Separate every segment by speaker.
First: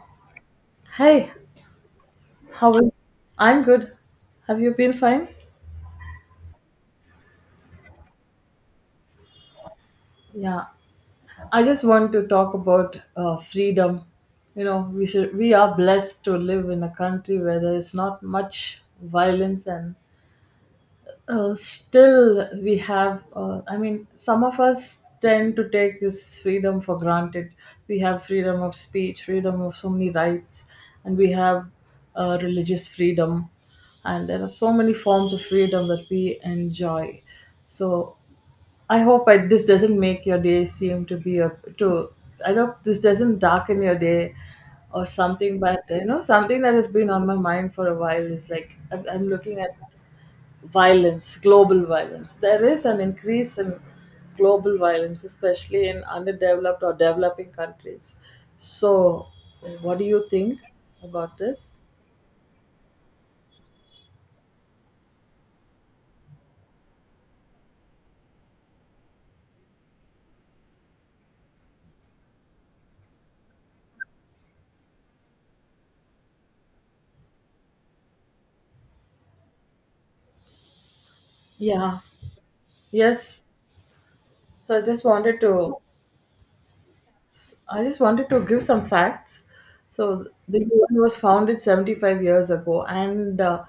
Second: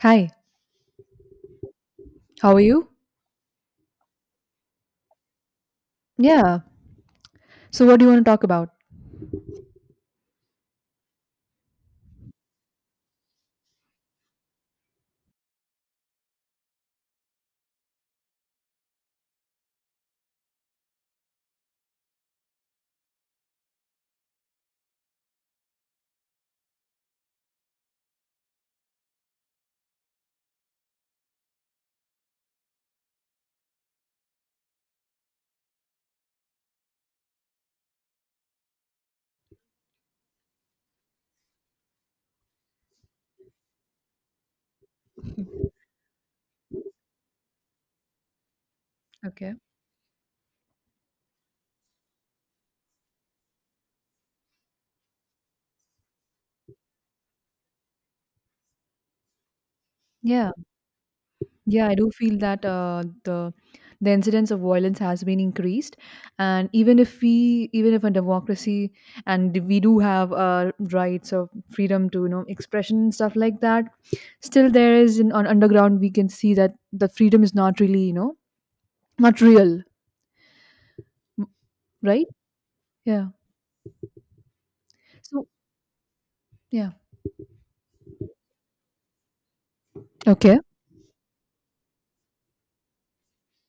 Speaker 1: Hi,
Speaker 2: Hey,
Speaker 1: how are
Speaker 2: how
Speaker 1: you?
Speaker 2: is I'm good. Have you been fine?
Speaker 1: Yeah. So, what do you want to talk about?
Speaker 2: Yeah. I just want to talk about freedom. You know, we are blessed to live in a country where there is not much violence, and still we have some of us tend to take this freedom for granted. We have freedom of speech, freedom of so many rights, and we have religious freedom, and there are so many forms of freedom that we enjoy. So I hope this doesn't make your day seem to be a to. I hope this doesn't darken your day or something. But you know, something that has been on my mind for a while is like I'm
Speaker 1: Okay.
Speaker 2: looking at violence, global violence. There is an increase in global violence, especially in underdeveloped or developing countries. So, what do you
Speaker 1: Yeah.
Speaker 2: think about this?
Speaker 1: Yeah, I do feel that the incidence of violence has been increased, and even if we, even if a democracy, and we do have rights of freedom to expression and stuff like that, still there is on underground we can see that the freedom is not really not real, m-
Speaker 2: Yeah.
Speaker 1: right? Yeah.
Speaker 2: Yes. So I just wanted
Speaker 1: So
Speaker 2: to,
Speaker 1: yeah.
Speaker 2: I just wanted to give some facts. So
Speaker 1: Okay.
Speaker 2: the UN was founded 75 years ago, and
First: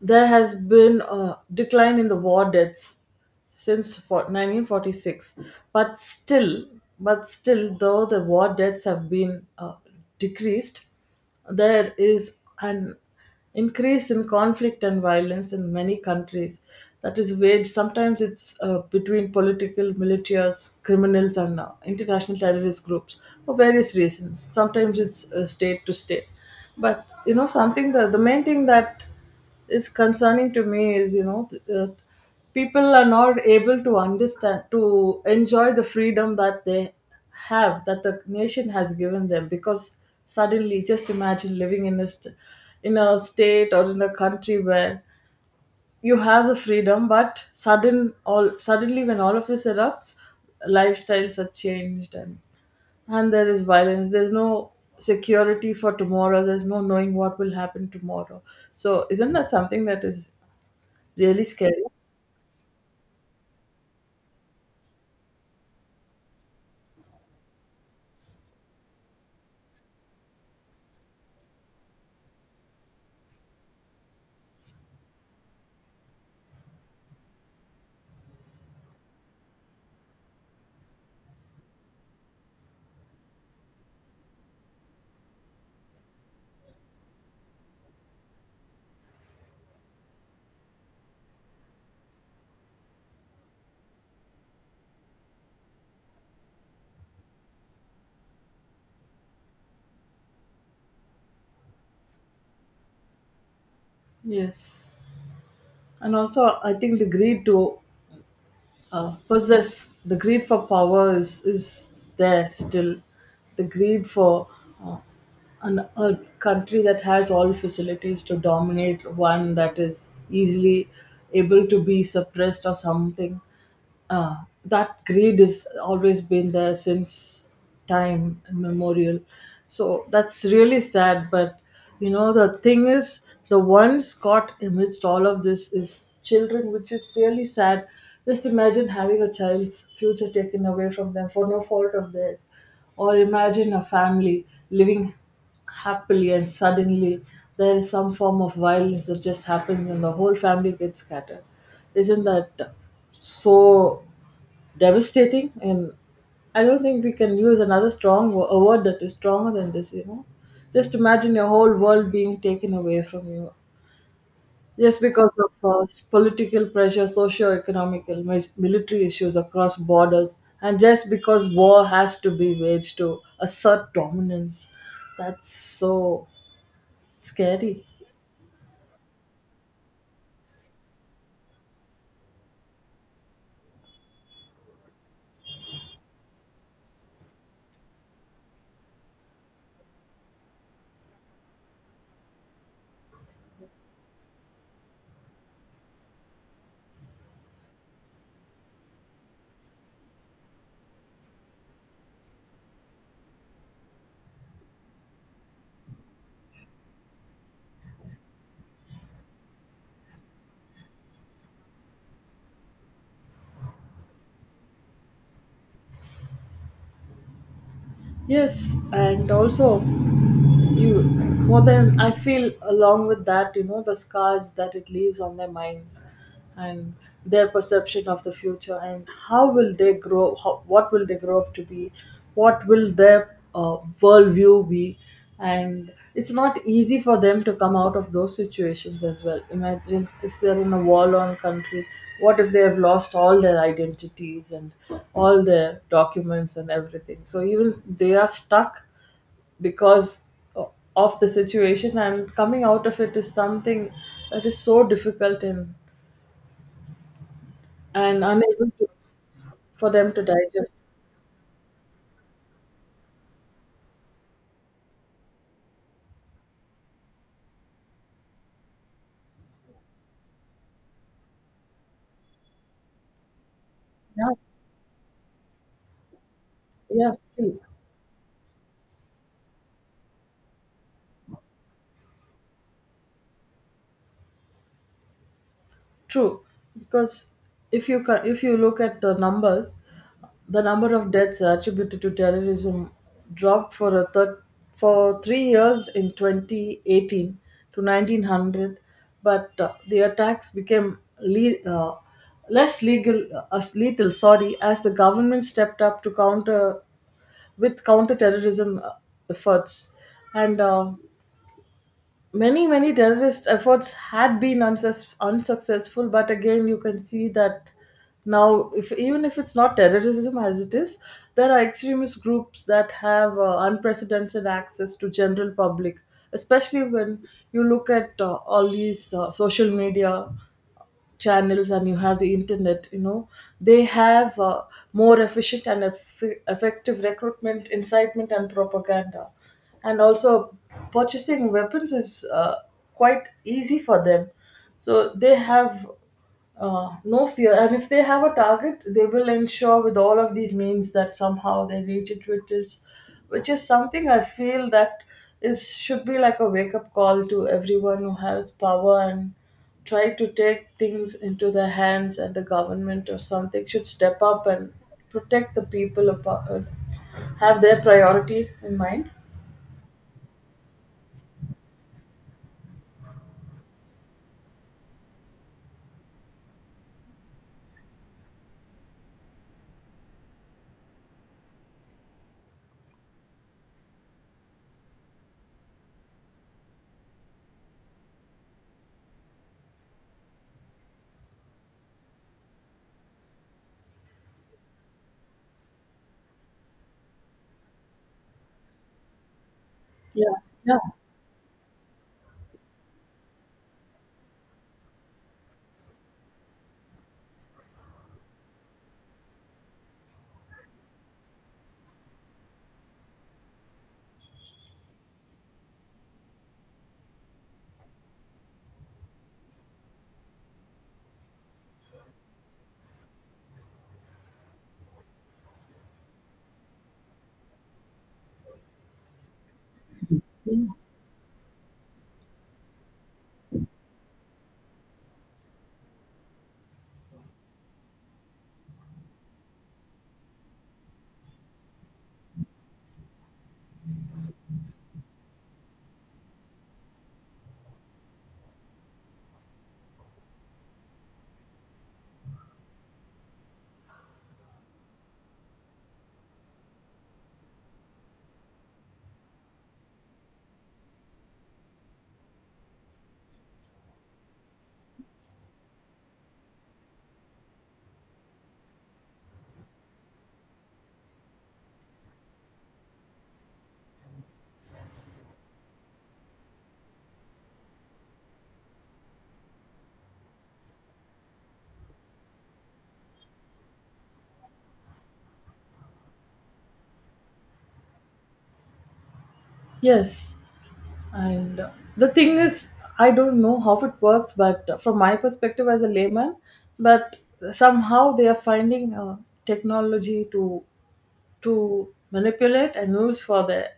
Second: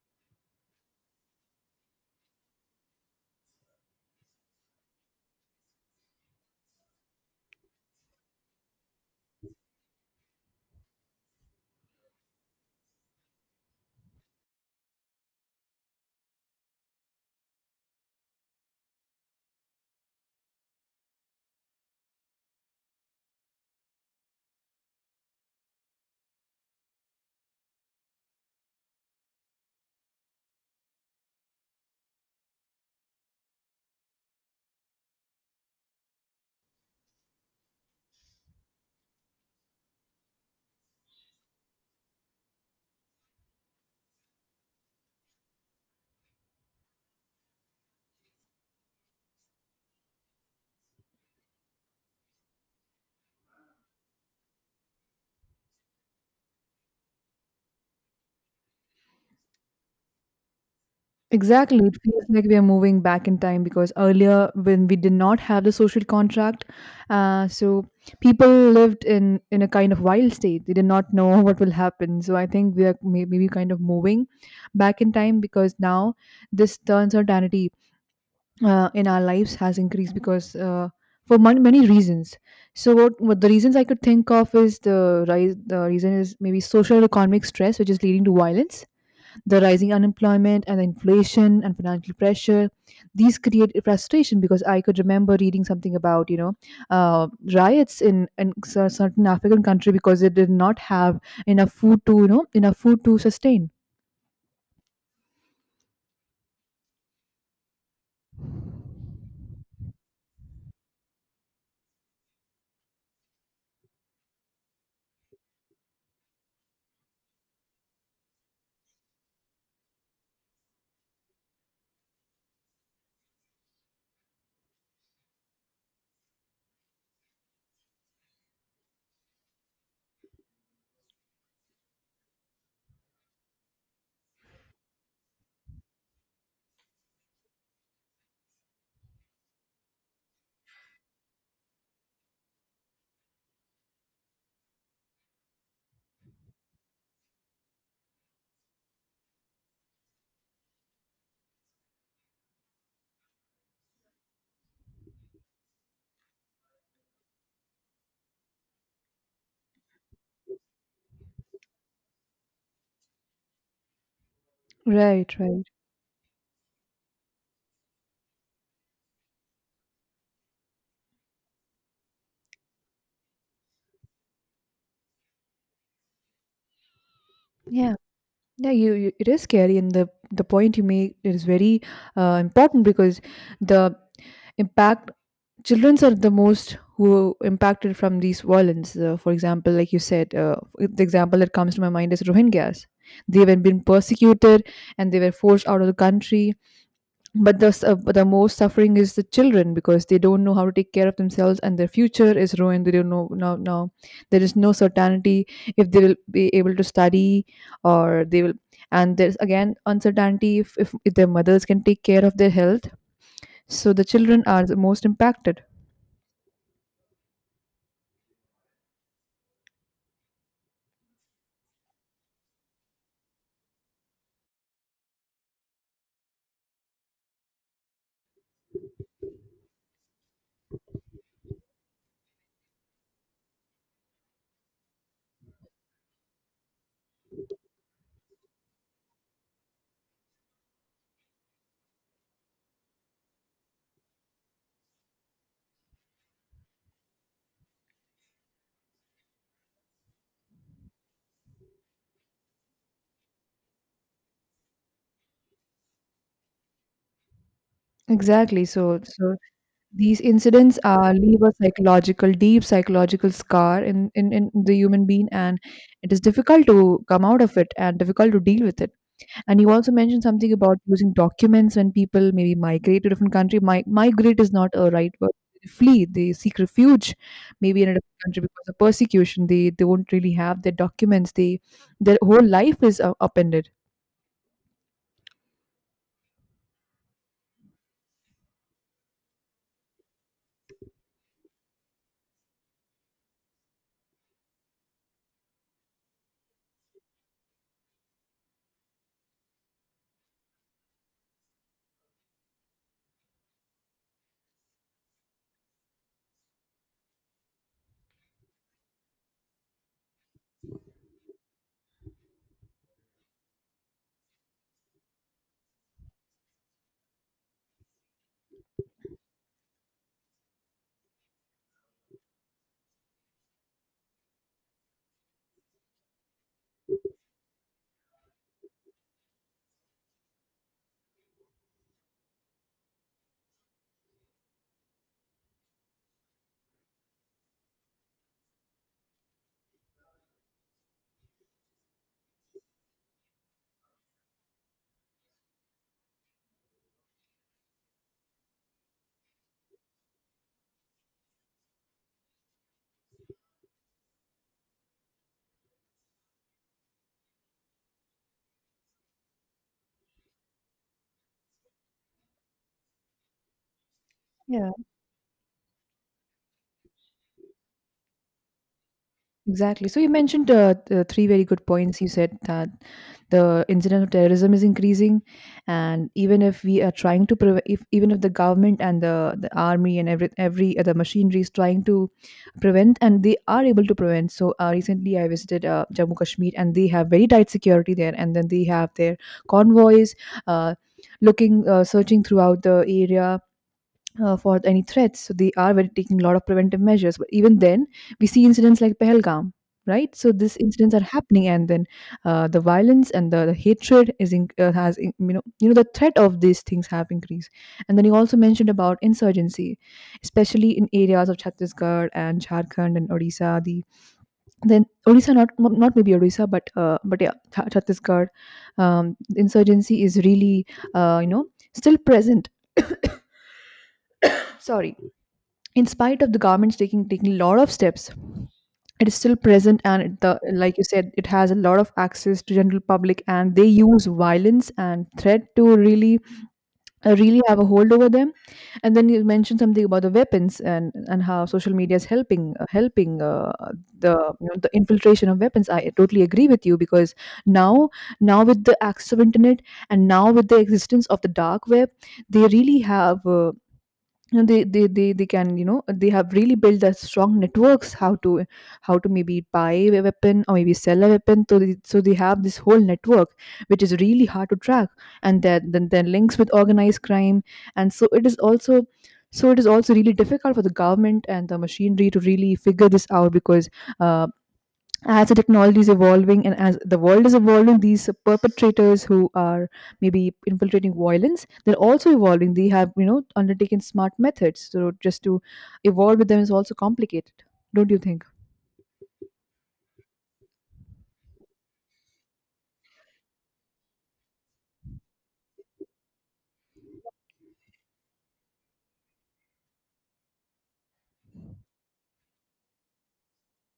Speaker 2: there has been a decline in the war deaths since 1946. But still, though the war deaths have been decreased, there is an increase in conflict and violence in many countries, that is waged sometimes it's between political militias, criminals, and international terrorist groups for various reasons. Sometimes it's state to state. But you know, something that the main thing that is concerning to me is, you know, people are not able to understand, to enjoy the freedom that they have, that the nation has given them. Because suddenly, just imagine living in a in a state or in a country where you have the freedom, but suddenly when all of this erupts, lifestyles are changed, and there is violence, there's no security for tomorrow, there's no knowing what will happen tomorrow. So isn't that something that is really scary?
Speaker 1: Exactly. It feels like we are moving back in time because earlier, when we did not have the social contract, uh, so people lived in a kind of wild state. They did not know what will happen. So I think we are maybe kind of moving back in time because now this the uncertainty in our lives has increased because for many reasons. So what the reasons I could think of is the rise. The reason is maybe social economic stress, which is leading to violence, the rising unemployment and the inflation and financial pressure. These create frustration because I could remember reading something about uh, riots in certain african country because they did not have enough food to enough food to sustain.
Speaker 2: Yes, and also I think the greed to possess, the greed for power is there still, the greed for uh, a country that has all facilities to dominate one that is easily able to be suppressed or something. Uh, that greed has always been there since time immemorial. So that's really sad. But you know, the thing is, the ones caught amidst all of this is children, which is really sad. Just imagine having a child's future taken away from them for no fault of theirs, or imagine a family living happily, and suddenly there is some form of violence that just happens and the whole family gets scattered. Isn't that so devastating? And I don't think we can use another strong a word that is stronger than this, you know. Just imagine your whole world being taken away from you. Yes, because
Speaker 1: Right, right.
Speaker 2: of political pressure, socio-economic and military issues across borders, and just because war has to be waged to assert dominance. That's so scary.
Speaker 1: Yeah. Yeah, you it is scary, and the point you make is very important because the impact childrens are the most who impacted from these violence. For example, like you said, the example that comes to my mind is Rohingyas. They were being persecuted and they were forced out of the country, but but the most suffering is the children because they don't know how to take care of themselves and their future is ruined. They don't know. Now there is no certainty if they will be able to study or they will and there's again uncertainty if their mothers can take care of their health. So the children are the most impacted.
Speaker 2: Yes, and also, you more than I feel, along with that, you know, the scars that it leaves on their minds, and their perception of the future, and how will they grow, what will they grow up to be, what will their worldview be. And it's not easy for them to come out of those situations as well. Imagine if they're in a war-torn country, what if they have lost all their identities and all their documents and everything, so even they are stuck because of the situation, and coming out of it is something that is so difficult, and
Speaker 1: Exactly,
Speaker 2: unable to,
Speaker 1: so
Speaker 2: for them
Speaker 1: these
Speaker 2: to
Speaker 1: incidents
Speaker 2: digest.
Speaker 1: are leave a psychological deep psychological scar in, in the human being, and it is difficult to come out of it and difficult to deal with it. And you also mentioned something about using documents when people maybe migrate to different country.
Speaker 2: Yeah.
Speaker 1: Migrate is not a right word. They flee. They seek refuge,
Speaker 2: Yeah.
Speaker 1: maybe in a different country because of persecution. They won't really have their documents. They their whole life is upended.
Speaker 2: True, because if you look at the numbers, the number of deaths attributed to terrorism dropped for a for 3 years in 2018 to 1900, but the attacks became less legal as lethal. Sorry, as the government stepped up to counter with counter terrorism efforts, and many terrorist efforts had been unsuccessful. But again, you can see that now, if even if it's not terrorism as it is, there are extremist groups that have unprecedented access to general public, especially when you look at all these social media channels, and you have the internet, you know, they have more efficient and effective recruitment, incitement, and propaganda. And also purchasing weapons is quite easy for them, so they have no fear. And if they have a target, they will ensure with all of these means that somehow they reach it, which is something I feel that is should be like a wake up call to everyone who has power and try to take things into their hands. And the government or something should step up and protect the people, about, have their priority in mind.
Speaker 1: Exactly. So you mentioned the three very good points. You said that the incidence of terrorism is increasing, and even if we are trying to prevent, if even if the government and the army and every other machinery is trying to prevent, and they are able to prevent. So recently, I visited Jammu Kashmir, and they have very tight security there, and then they have their convoys uh, looking, searching throughout the area for any threats. So they are very, taking a lot of preventive measures. But even then, we see incidents like Pehelgam, right? So
Speaker 2: Yeah.
Speaker 1: these
Speaker 2: Yeah.
Speaker 1: incidents are happening, and then the violence and the hatred is you know the threat of these things have increased. And then you also mentioned about insurgency, especially in areas of Chhattisgarh and Jharkhand and Odisha. The then Odisha, not maybe Odisha, but yeah, Chhattisgarh. Insurgency is really uh, you know still present. Sorry, in spite of the government's taking a lot of steps, it is still present, and the like you said it has a lot of access to general public and they use violence and threat to really really have a hold over them. And then you mentioned something about the weapons and how social media is helping helping the you know, the infiltration of weapons. I totally agree with you because now now with the access of internet and now with the existence of the dark web they really have you know, they can they have really built a strong networks how to maybe buy a weapon or maybe sell a weapon. So they have this whole network which is really hard to track. And then then links with organized crime. And so it is also So it is also really difficult for the government and the machinery to really figure this out because uh, as the technology is evolving and as the world is evolving, these perpetrators who are maybe infiltrating violence they're also evolving. They have, you know, undertaken smart methods, so just to evolve with them is also complicated. Don't you think?
Speaker 2: Yes. And the thing is, I don't know how it works, but from my perspective as a layman, but somehow they are finding technology to manipulate and use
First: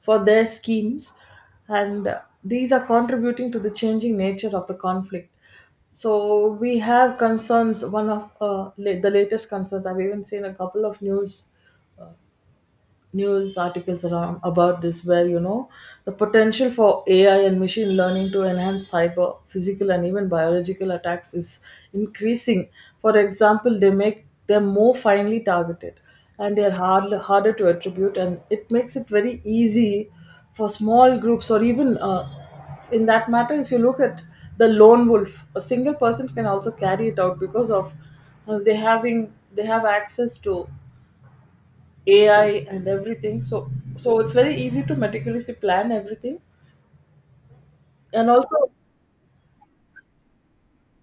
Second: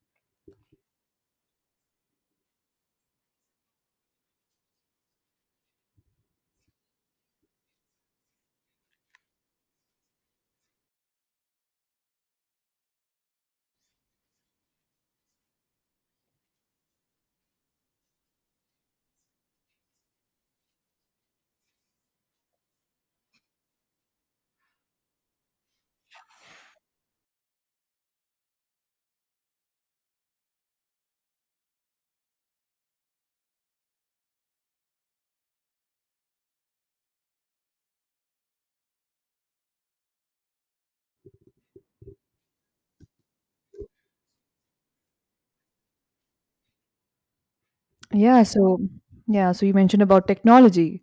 Speaker 2: for their schemes, and these are contributing to the changing nature of the conflict. So we have concerns. One of the latest concerns, I've even seen a couple of news articles around about this, where you know the potential for AI and machine learning to enhance cyber, physical, and even biological attacks is increasing. For example, they make them more finely targeted, and they're harder to attribute, and it makes it very easy for small groups or even in that matter, if you look at the lone wolf, a single person can also carry it out because of they have access to AI and everything. So so it's very easy to meticulously plan everything. And
Speaker 1: Yeah,
Speaker 2: also,
Speaker 1: so you mentioned about technology,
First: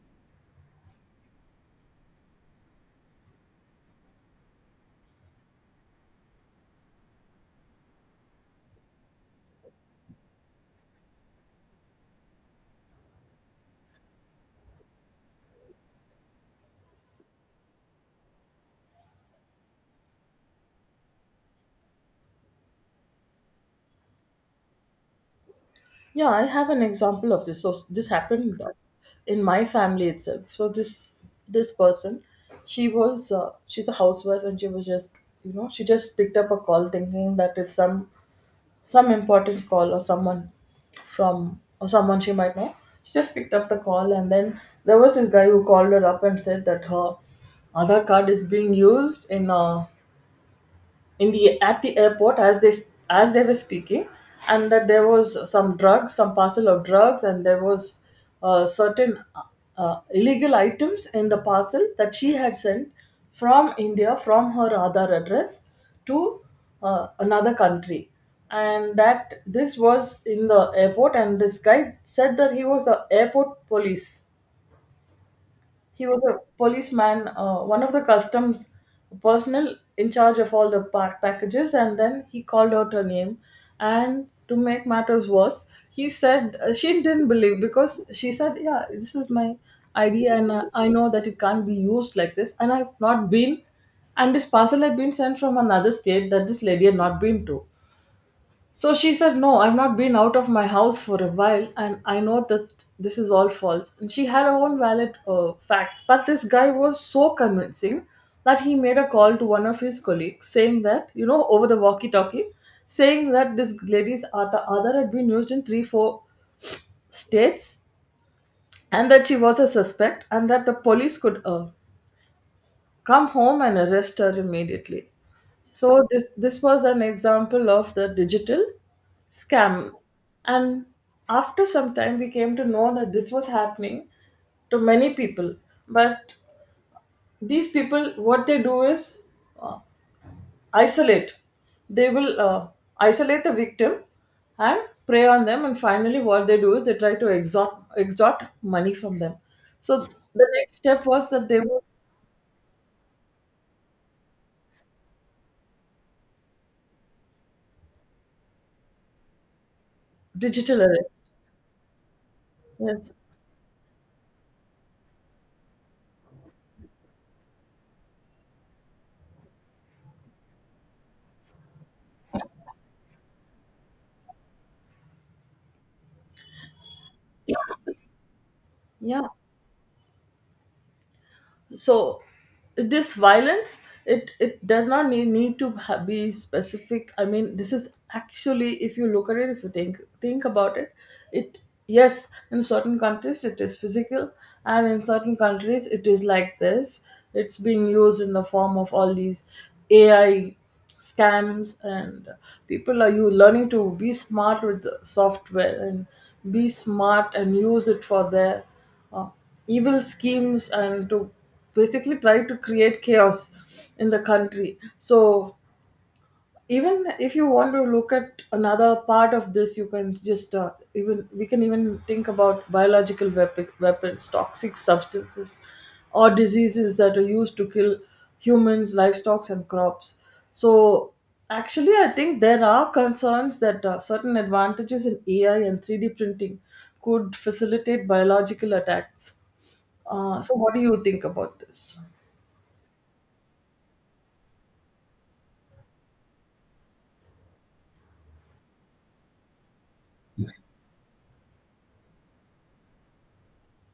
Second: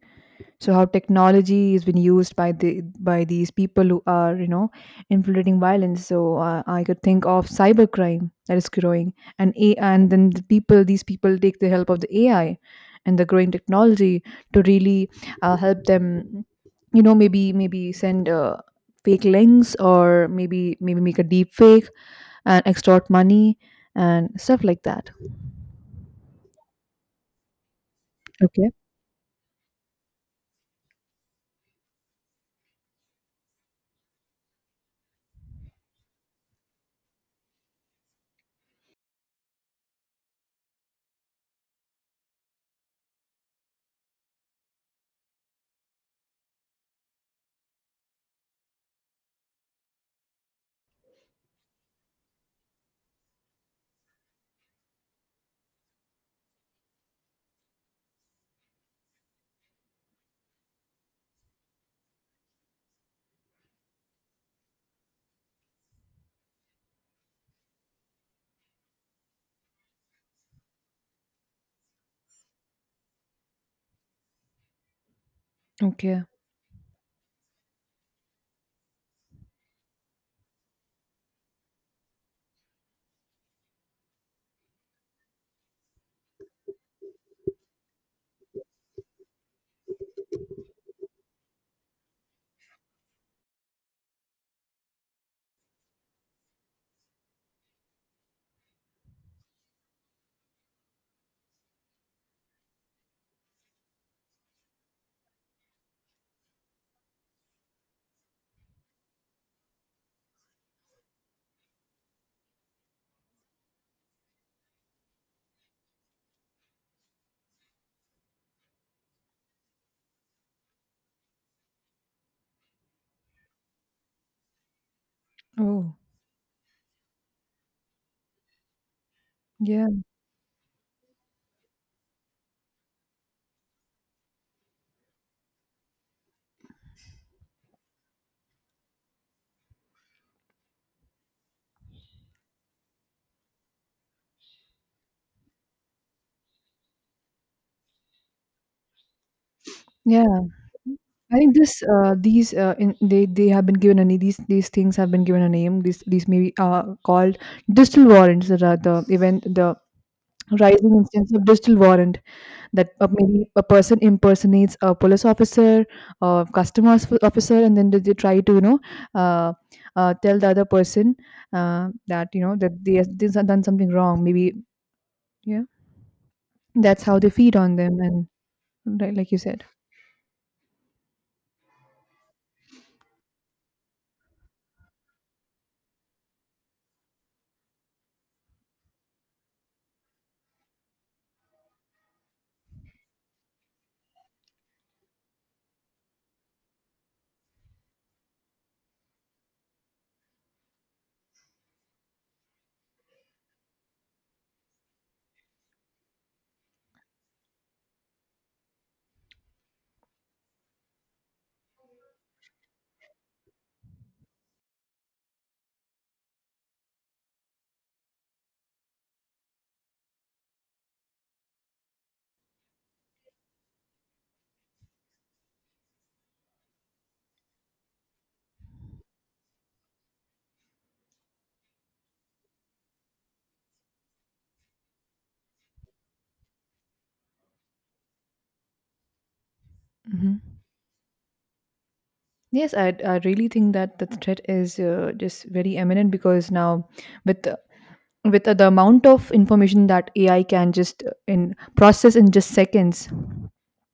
Speaker 1: so how technology has been used by these people who are, you know, infiltrating violence. So I could think of cybercrime that is growing. And then these people take the help of the AI and the growing technology to really help them. You know, maybe send fake links, or maybe make a deep fake and extort money and stuff like that.
Speaker 2: yeah, I have an example of this. So this happened
Speaker 1: Okay.
Speaker 2: in my family itself. So this person, she was she's a housewife, and she was just, you know, she just picked up a call thinking that it's some important call, or someone from or someone she might know. She just picked up the call, and then there was this guy who called her up and said that her other card is being used in a in the at the airport, as they were speaking, and that there was some drugs, some parcel of drugs, and there was certain illegal items in the parcel that she had sent from India from her other address to another country, and that this was in the airport. And this guy said that he was the airport police, he
Speaker 1: Okay.
Speaker 2: was a policeman, one of the customs personnel in charge of all the packages, and then he called out her name. And to make matters worse, he said, she didn't believe because she said, "Yeah, this is my ID, and I know that it can't be used like this, and I've not been." And this parcel had been sent from another state that this lady had not been to. So she said, "No, I've not been out of my house for a while, and I know that this is all false." And she had her own valid facts. But this guy was so convincing that he made a call to one of his colleagues, saying that, you know, over the walkie talkie, saying that this lady's Ada Aadhaar had been used in 3, 4 states, and that she was a suspect, and that the police could come home and arrest her immediately.
Speaker 1: Oh.
Speaker 2: So this was an example of the digital
Speaker 1: Yeah.
Speaker 2: scam. And after some time, we came to know that this was happening to many people. But these people, what they do is isolate. They will isolate the victim and prey on them, and finally, what they do is they try to extort money from them. So
Speaker 1: Yeah,
Speaker 2: the next step was
Speaker 1: I
Speaker 2: that
Speaker 1: think
Speaker 2: they would,
Speaker 1: this these in, they have been given a name. These things have been given a name. These maybe are called digital warrants. That are the event the
Speaker 2: digital
Speaker 1: rising
Speaker 2: arrest.
Speaker 1: instance of digital warrant, that
Speaker 2: Yes.
Speaker 1: maybe a person impersonates a police officer or customer officer, and then they try to you know uh, tell the other person that you know that these have done something wrong. Maybe yeah, that's how they feed on them, and right,
Speaker 2: Yeah.
Speaker 1: like you said.
Speaker 2: So this violence, it does not need to be specific. This is actually, if you look at it, if you think about it, it yes, in certain countries it is physical, and in certain countries it is like this, it's being used in the form of all these AI scams. And people are you learning to be smart with the software, and be smart and use it for their uh, evil schemes, and to basically try to create chaos in the country. So even if you want to look at another part of this, you can just even we can even think about biological weapons, toxic substances, or diseases that are used to kill humans, livestock, and crops. So actually, I think there are concerns that certain advantages in AI and 3D printing could facilitate biological attacks. So, what do you think about this?
Speaker 1: Yes, I really think that the threat is just very eminent because with the- with the amount of information that AI can just in process in just seconds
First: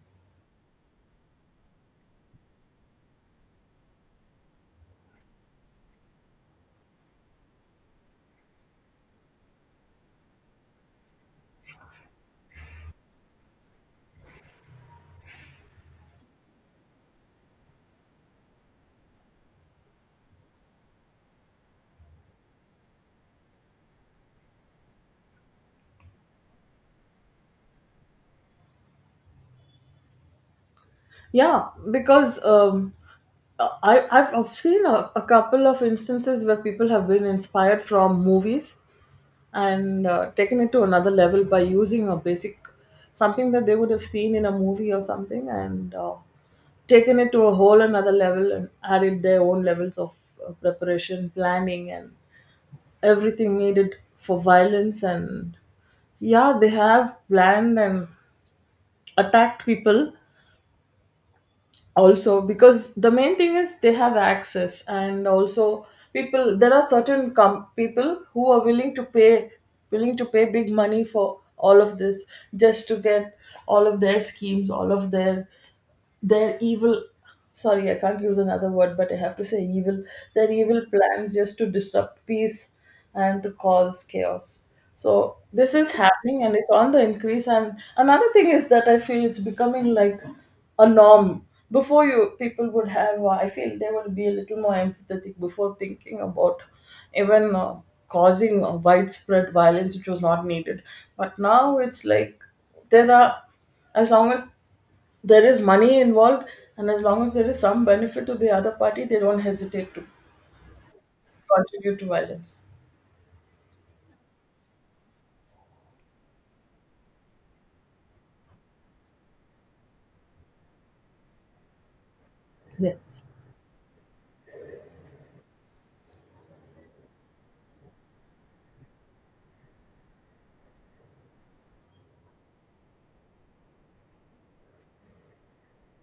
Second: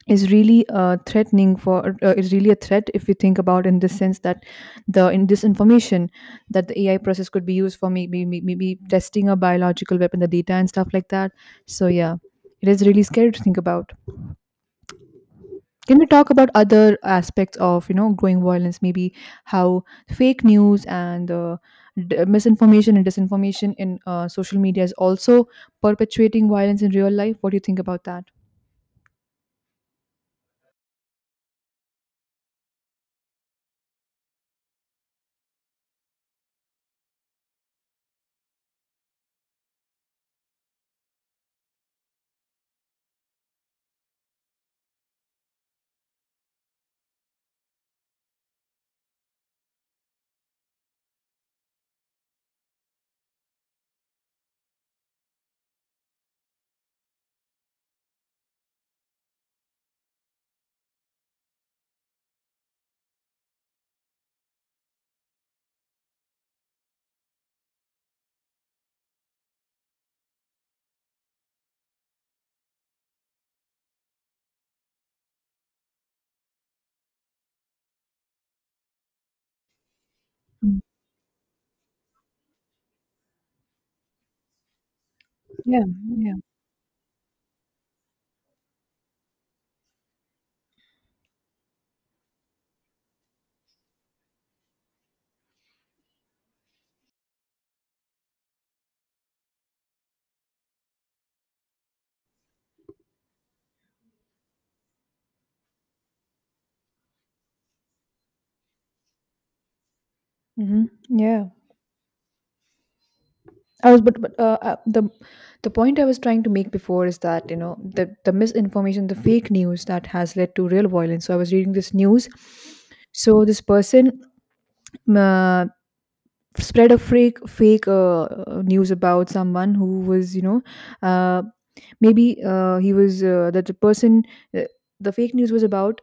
Speaker 1: is really threatening for is really a threat if you think about in the sense that the in this information that the AI process could be used for maybe testing a biological weapon, the data and stuff like that. So yeah, it is really scary to think about. Can we talk about other aspects of, you know, growing violence? Maybe how fake news and misinformation and disinformation in social media is also perpetuating violence in real life. What do you think about that?
Speaker 2: Yeah, because I've seen a couple of instances where people have been inspired from movies and taken it to another level by using a basic something that they would have seen in a movie or something and taken it to a whole another level and added their own levels of preparation, planning, and everything needed for violence. And yeah, they have planned and attacked people also because the main thing is they have access. And also, people, there are certain people who are willing to pay, willing to pay big money for all of this just to get all of their schemes, all of their evil, sorry I can't use another word but I have to say evil, their
Speaker 1: Mm.
Speaker 2: evil plans just to disrupt peace and to cause chaos. So this
Speaker 1: Yeah,
Speaker 2: is
Speaker 1: yeah,
Speaker 2: happening and it's on the increase, and another thing is that I feel it's becoming like a norm. Before, you people would have I feel they would be a little more empathetic before thinking about even causing widespread violence which was not needed. But now it's like, there are, as long as there is money involved, and as long as there is some benefit to the other party, they don't hesitate to
Speaker 1: mhm, yeah.
Speaker 2: contribute to violence.
Speaker 1: I was, but The point I was trying to make before is that you know the misinformation, the fake news that has led to real violence. So I was reading this news.
Speaker 2: Yes.
Speaker 1: So this person, uh, spread a fake news about someone who was you know uh, maybe he was that the person uh, the fake news was about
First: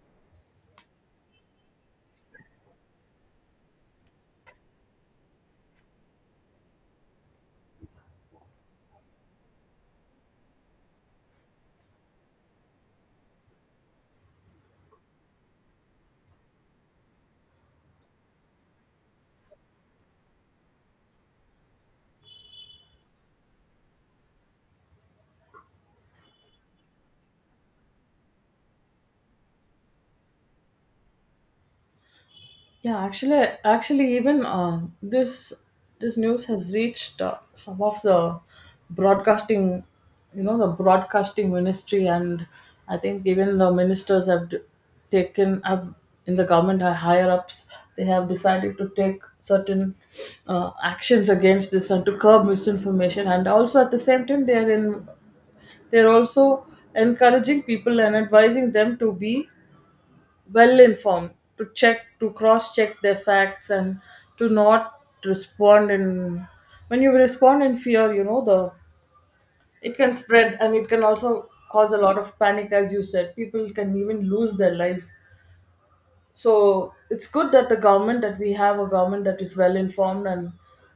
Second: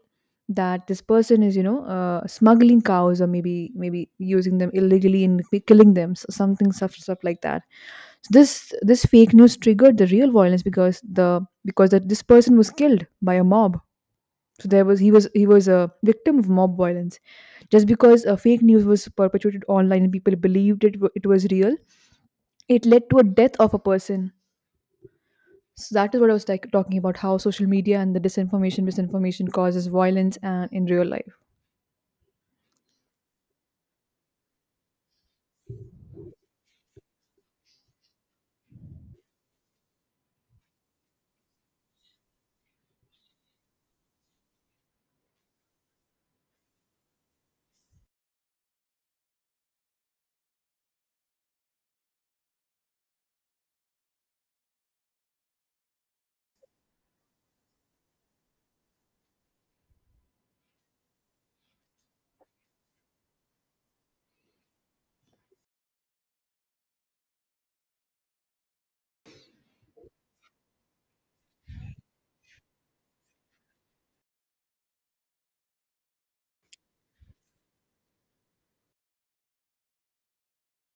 Speaker 1: that this person is you know smuggling cows or maybe using them illegally and killing them, so something stuff like that. So this fake news triggered the real violence because the because that this person was killed by a mob. So there was he was He was a victim of mob violence, just because fake news was perpetuated online and people believed it was real. It led to a death of a person. So that is what I was like talking about, how social media and the disinformation misinformation causes violence and in real life.
Speaker 2: Yeah, actually, actually, even this, this news has reached some of the broadcasting, you know, the broadcasting ministry, and I think even the ministers have taken, have, in the government higher ups. They have decided to take certain actions against this and to curb misinformation, and also at the same time they are in, they're also encouraging people and advising them to be well informed, to check, to cross check their facts, and to not respond in. When you respond in fear, you know, the it can spread and it can also cause a lot of panic, as you said. People can even lose their lives, so it's good that the government, that we have a government that is well informed,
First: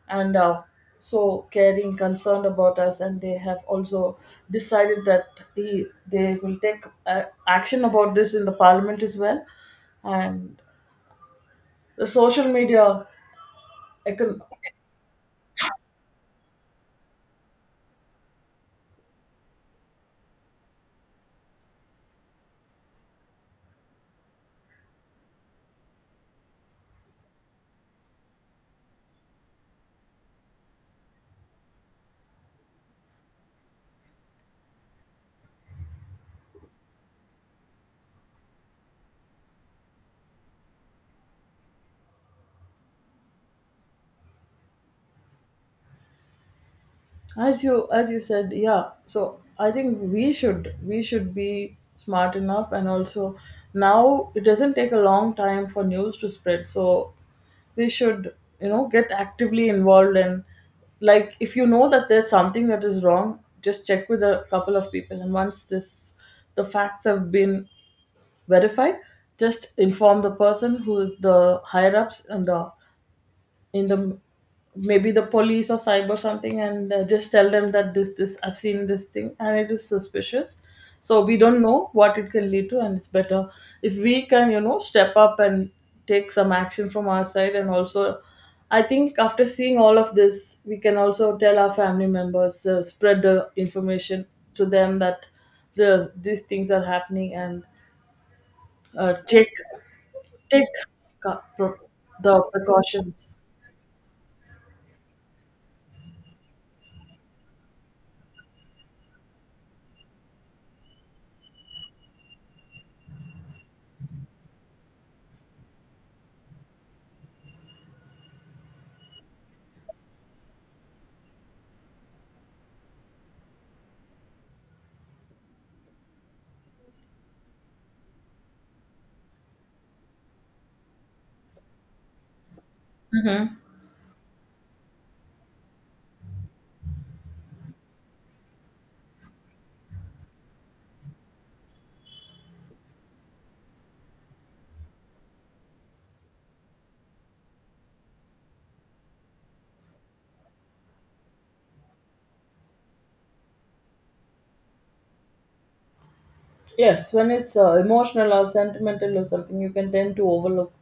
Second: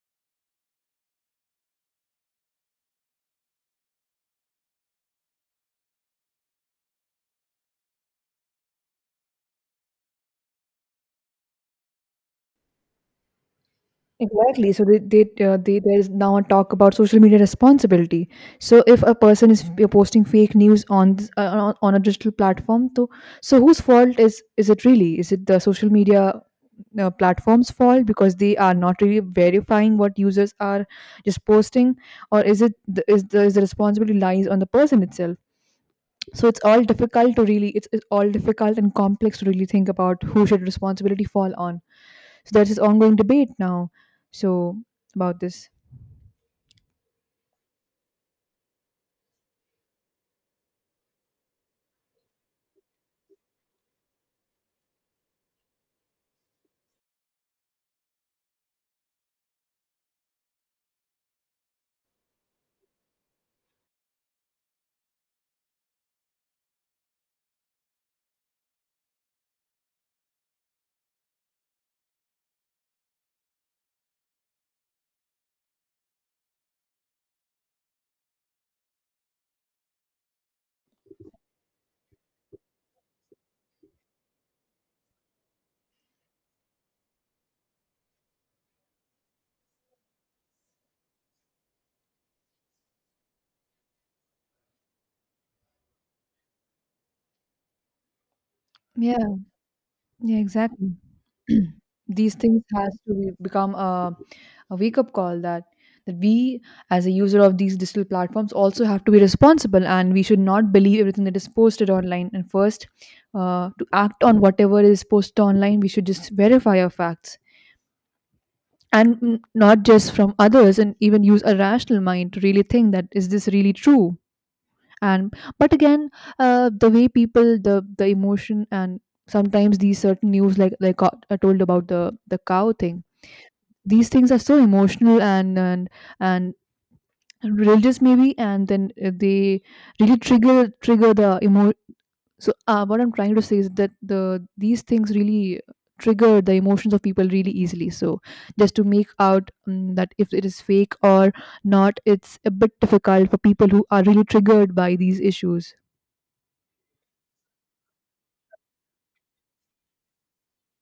Speaker 2: and so caring, concerned about us, and they have also decided that he, they will take action about this in the parliament as well, and the social media econ-
Speaker 1: Exactly. So they there's now a talk about social media responsibility. So if a person is posting fake news on on a digital platform, to so whose fault is it really? Is it the social media platform's fault because they are not really verifying what users are just posting, or is it is the responsibility lies on the person itself? So it's all difficult to really, it's all difficult and complex to really think about who should responsibility fall on. So there's this ongoing debate now so about this.
Speaker 2: as you, as you said, yeah, so I think we should, we should be smart enough. And also, now it doesn't take a long time for news to spread, so we should, you know, get actively involved. And like, if you know that there's something that is wrong, just check with a couple of people, and once this, the facts have been verified, just inform the person who is the higher ups, and the, in the, maybe the police or cyber something, and just tell them that this I've seen this thing and it is suspicious. So we don't know what it can lead to, and it's better if we can, you know, step up and take some action from our side. And also, I think after seeing all of this, we can also tell our family members, spread the information to them, that the, these things are happening. And
Speaker 1: Yeah.
Speaker 2: take,
Speaker 1: Yeah,
Speaker 2: take
Speaker 1: exactly.
Speaker 2: uh, pro-
Speaker 1: These
Speaker 2: the
Speaker 1: things has to be,
Speaker 2: precautions.
Speaker 1: become a wake up call that we as a user of these digital platforms also have to be responsible, and we should not believe everything that is posted online. And first, to act on whatever is posted online, we should just verify our facts, and not just from others, and even use a rational mind to really think, that is this really true? And but again, the way people the emotion and sometimes these certain news, like I told about the cow thing, these things are so emotional and and religious maybe, and then they really what I'm trying to say is that these things really trigger the emotions of people really easily. So just to make out that if it is fake or not, it's a bit difficult for people who are really triggered by these issues.
Speaker 2: Yes, when it's emotional or sentimental or something, you can tend to overlook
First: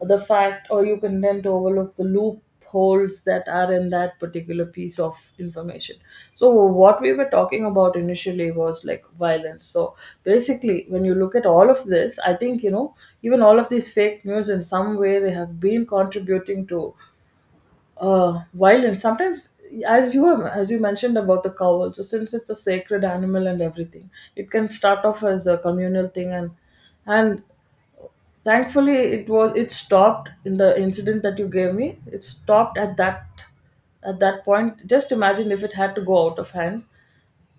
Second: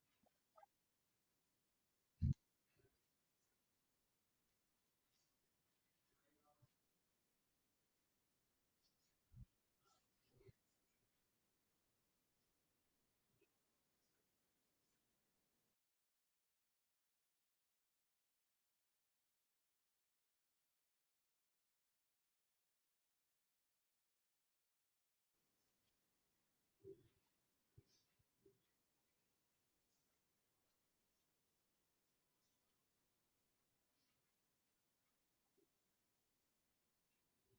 Speaker 2: the fact, or you can tend to overlook the loopholes that are in that particular piece of information. So, what we were talking about initially was like violence. So, basically, when you look at all of this, I think, you know, even all of these fake news in some way they have been contributing to wild, and sometimes, as you have, as you mentioned about the cow also, since it's a sacred animal and everything, it can start off as a communal thing. And thankfully it was, it stopped in the incident that you gave me, it stopped at that, at that point. Just imagine if it had to go out of hand,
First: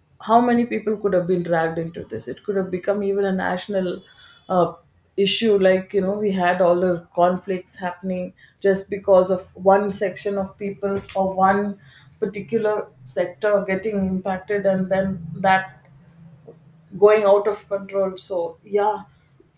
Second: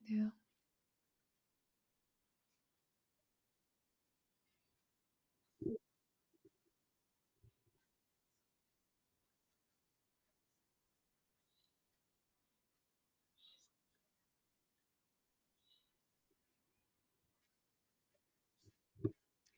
Speaker 1: Yeah.
Speaker 2: how many people could have been dragged into this. It could have become even a national uh, issue, like, you know, we had all the conflicts happening just because of one section of people or one particular sector getting impacted, and then that going out of control. So yeah,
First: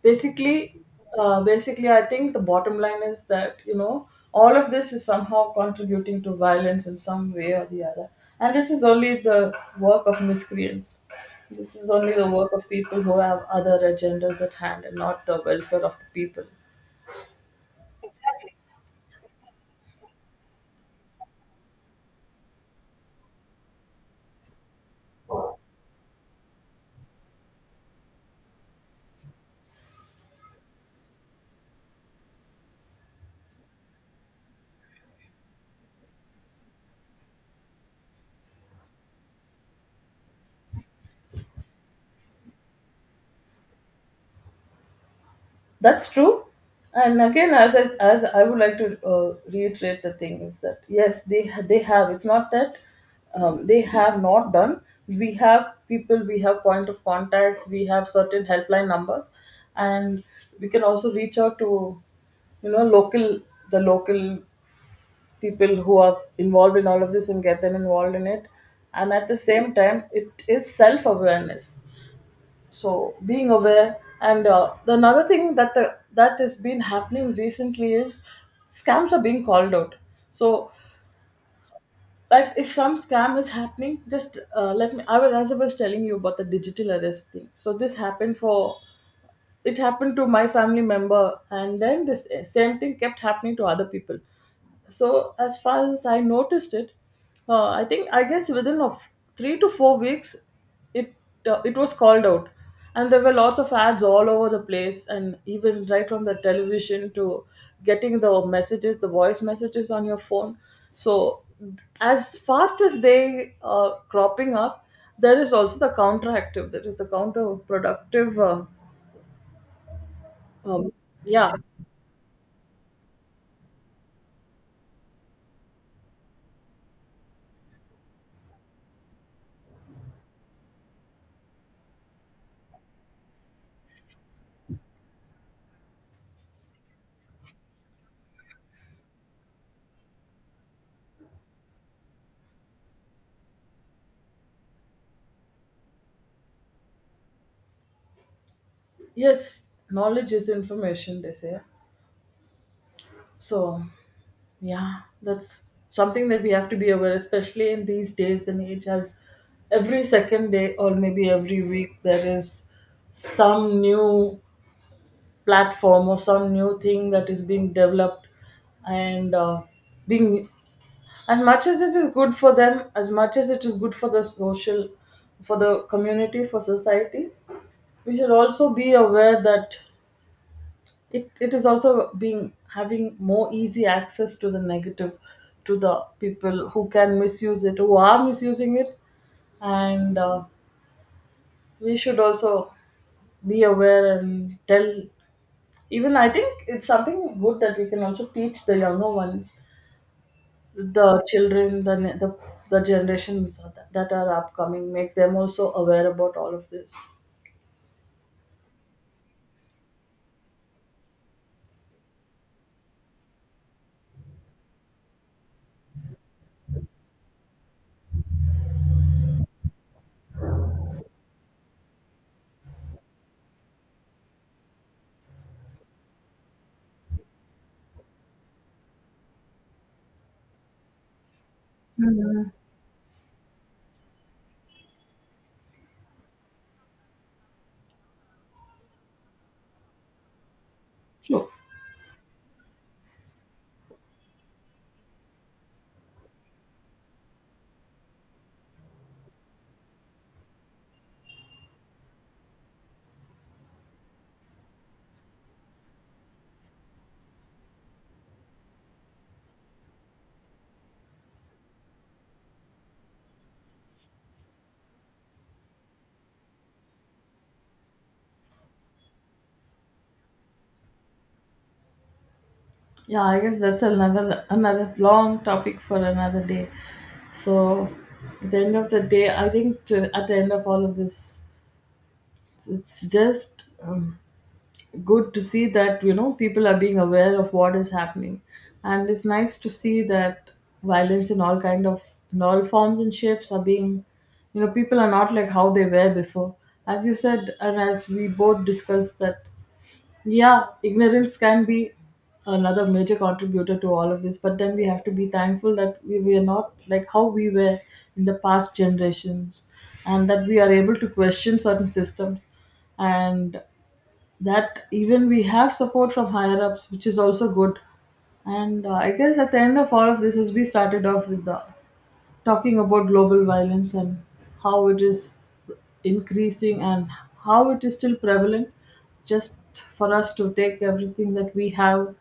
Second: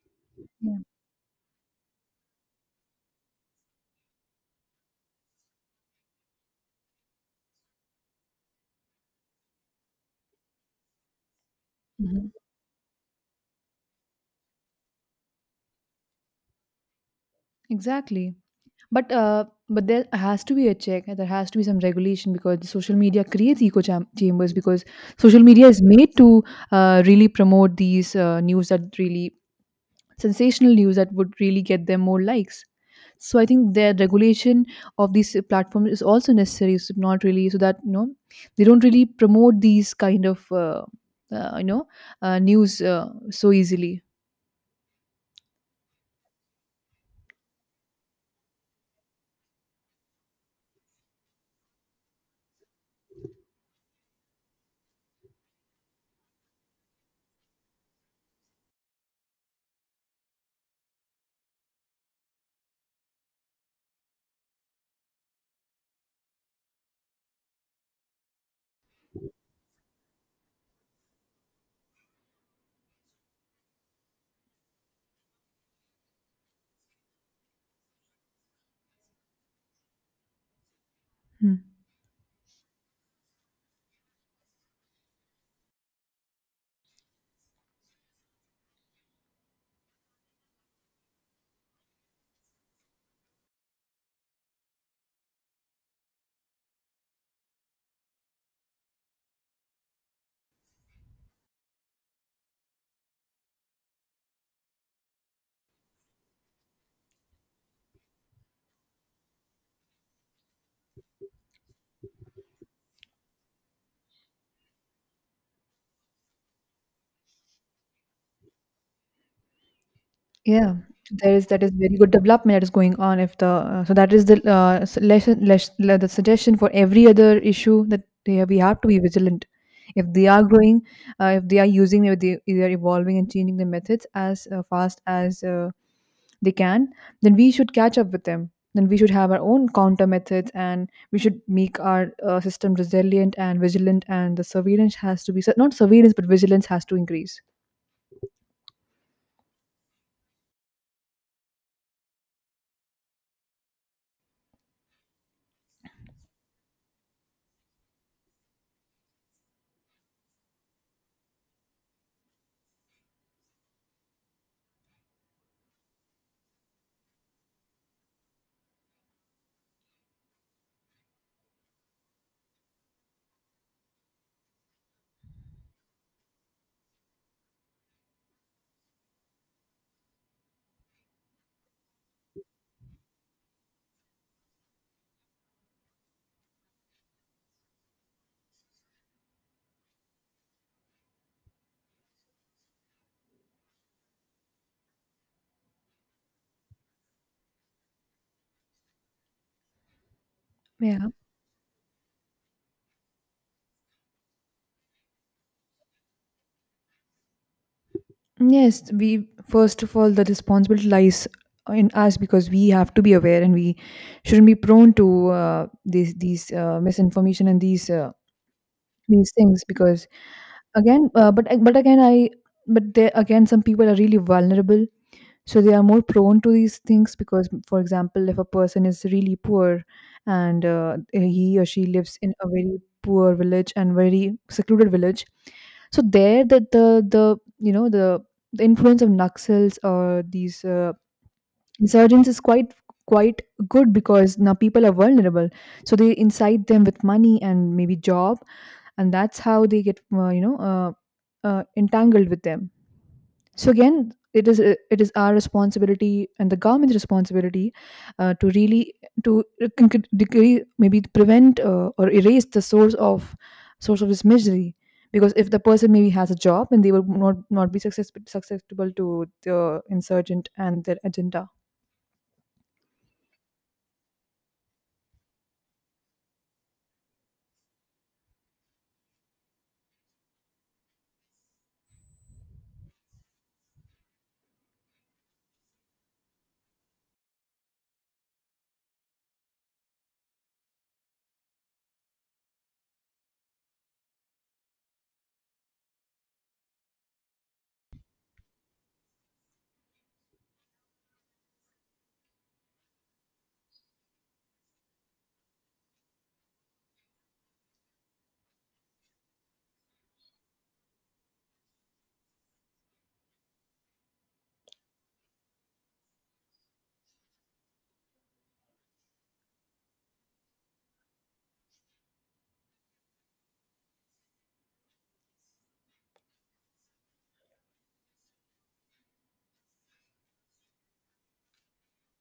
Speaker 2: basically,
Speaker 1: Yeah.
Speaker 2: basically I think the bottom line is that, you know, all of this is somehow contributing to violence in some way or the other. And this is only the work of miscreants, this is only the
Speaker 1: Mhm.
Speaker 2: work of people who have other agendas at hand and not the welfare of the people.
Speaker 1: Exactly. But uh, but there has to be a check. There has to be some regulation because social media creates chambers, because social media is made to really promote these news that really sensational news that would really get them more likes. So I think their regulation of these platforms is also necessary. So not really, so that you know they don't really promote these kind of uh, you know news so easily.
Speaker 2: That's true. And again, as I would like to reiterate, the thing is that yes, they have. It's not that they have not done. We have people, we have point of contacts, we have certain helpline numbers, and we can also reach out to, you know, local, the local people who are involved in all of this and get them involved in it. And at the same time, it is self awareness, so being aware. And the another thing that the, that has been happening recently is scams are being called out. So
Speaker 1: Hmm.
Speaker 2: like, if some scam is happening, just let me, I was, as I was telling you about the digital arrest thing, so this happened for, it happened to my family member, and then this same thing kept happening to other people. So as far as I noticed it, I think I guess within of 3 to 4 weeks, it it was called out, and there were lots of ads all over the place, and even right from the television to getting the messages, the voice messages on your phone. So as fast as they are cropping up, there is also the counteractive, that is the counterproductive
Speaker 1: Yeah,
Speaker 2: um,
Speaker 1: there is
Speaker 2: yeah,
Speaker 1: that is very good development that is going on. If the So that is the the suggestion for every other issue that we have to be vigilant. If they are growing, if they are using, if they are evolving and changing the methods as fast as they can, then we should catch up with them. Then we should have our own counter methods, and we should make our system resilient and vigilant. And the surveillance has to be, so not surveillance, but vigilance has to increase.
Speaker 2: yes, knowledge is information, they say. So, yeah, that's something that we have to be aware, especially in these days and age, as every second day or maybe every week there is some new platform or some new thing that is being developed, and being, as much as it is good for them, as much as it is good for the social, for the community, for society, we should also be aware that it is also being having more easy access to the negative, to the people who can misuse it, who are misusing it. And we should also be aware and tell, even I think it's something good that we can also teach the younger ones, the
Speaker 1: Yeah.
Speaker 2: children, the the generations that, that are upcoming, make them also aware about all of this.
Speaker 1: Yes, we, first of all, the responsibility lies in us, because we have to be aware and we shouldn't be prone to these misinformation and these things. Because again, but there again, some people are really vulnerable, so they are more prone to these things. Because for example, if a person is really poor and he or she lives in a very poor village and very secluded village, so there that the you know the influence of naxals or these
Speaker 2: Sure.
Speaker 1: insurgents is quite quite good. Because now people are vulnerable, so they incite them with money and maybe job, and that's how they get entangled with them. So again, it is our responsibility and the government's responsibility to really to decree, maybe prevent or erase the source of this misery. Because if the person maybe has a job, then they will not be susceptible to the insurgent and their agenda.
Speaker 2: Yeah, I guess that's another, another long topic for another day. So, at the end of the day, I think to, at the end of all of this, it's just good to see that, you know, people are being aware of what is happening, and it's nice to see that violence in all kind of, in all forms and shapes are being, you know, people are not like how they were before. As you said, and as we both discussed that, yeah, ignorance can be another major contributor to all of this, but then we have to be thankful that we are not like how we were in the past generations, and that we are able to question certain systems, and that even we have support from higher ups, which is also good. And I guess at the end of all of this, as we started off with the talking about global violence and how it is increasing and how it is still prevalent, just for us to take everything that we have,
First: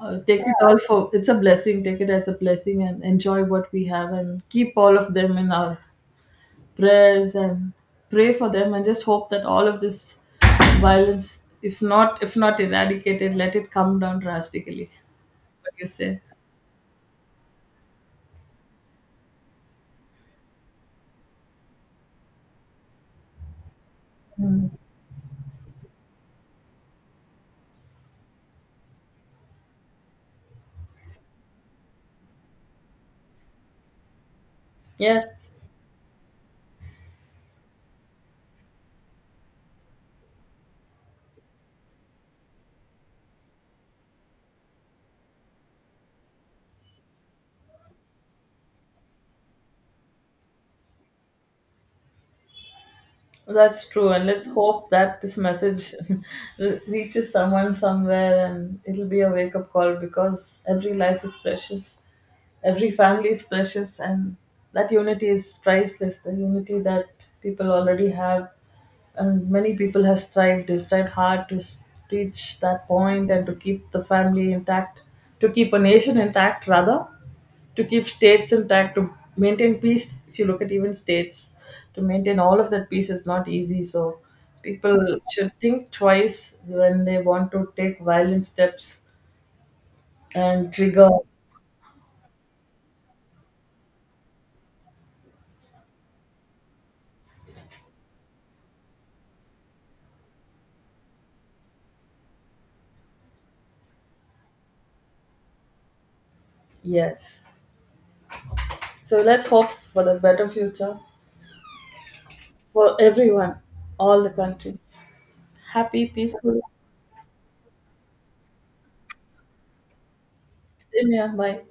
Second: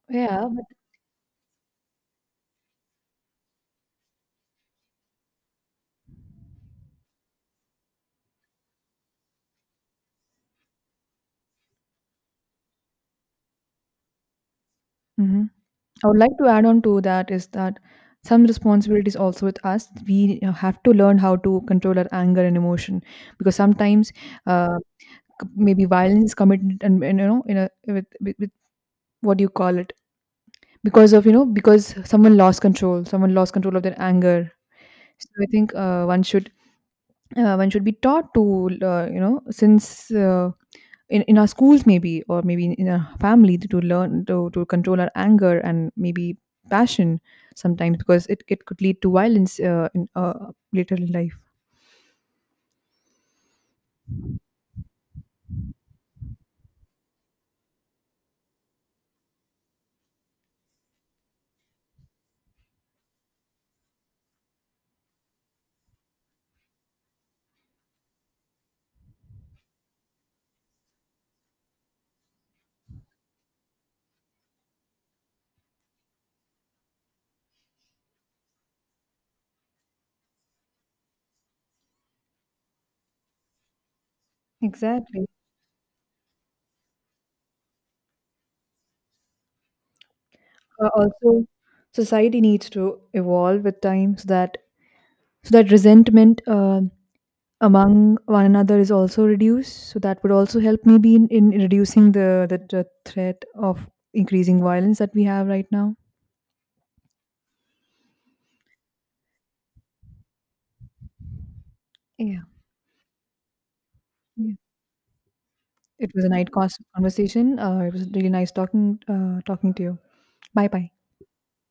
Speaker 2: take
Speaker 1: Yeah.
Speaker 2: it all for, it's a blessing, take it as a blessing and enjoy what we have, and keep all of them in our prayers and pray for them, and just hope that all of this violence, if not, if not eradicated, let it come down drastically.
Speaker 1: Mhm.
Speaker 2: What do you
Speaker 1: I would
Speaker 2: say?
Speaker 1: like to add on to that is that some responsibilities also with us. We have to learn how to control our anger and emotion, because sometimes uh, maybe violence committed and you know in a with what do you call it, because of you know, because someone lost control of their anger. So I
Speaker 2: Yes.
Speaker 1: think one should be taught to, you know, since in our schools maybe, or maybe in our family, to learn to control our anger and maybe passion sometimes, because it could lead to violence in later in life.
Speaker 2: That's true, and let's hope that this message reaches someone somewhere, and it'll be a wake up call, because every life is precious, every family is precious. And that unity is priceless, the unity that people already have, and many people have strived, they strived hard to reach that point and to keep the family intact, to keep a nation intact rather, to keep states intact, to maintain peace. If you look at even states, to maintain all of that peace is not easy. So people
Speaker 1: Exactly.
Speaker 2: should think twice when they want to take violent steps and trigger.
Speaker 1: Also, society needs to evolve with time, so that so that resentment among one another is also reduced, so that would also help maybe in reducing the threat of increasing violence that we have right now.
Speaker 2: Yes. So let's hope for the better future
Speaker 1: Yeah.
Speaker 2: for everyone, all the countries. Happy,
Speaker 1: It was a nice
Speaker 2: peaceful.
Speaker 1: conversation. It was really nice talking to you. Bye bye.
Speaker 2: Same here. Bye.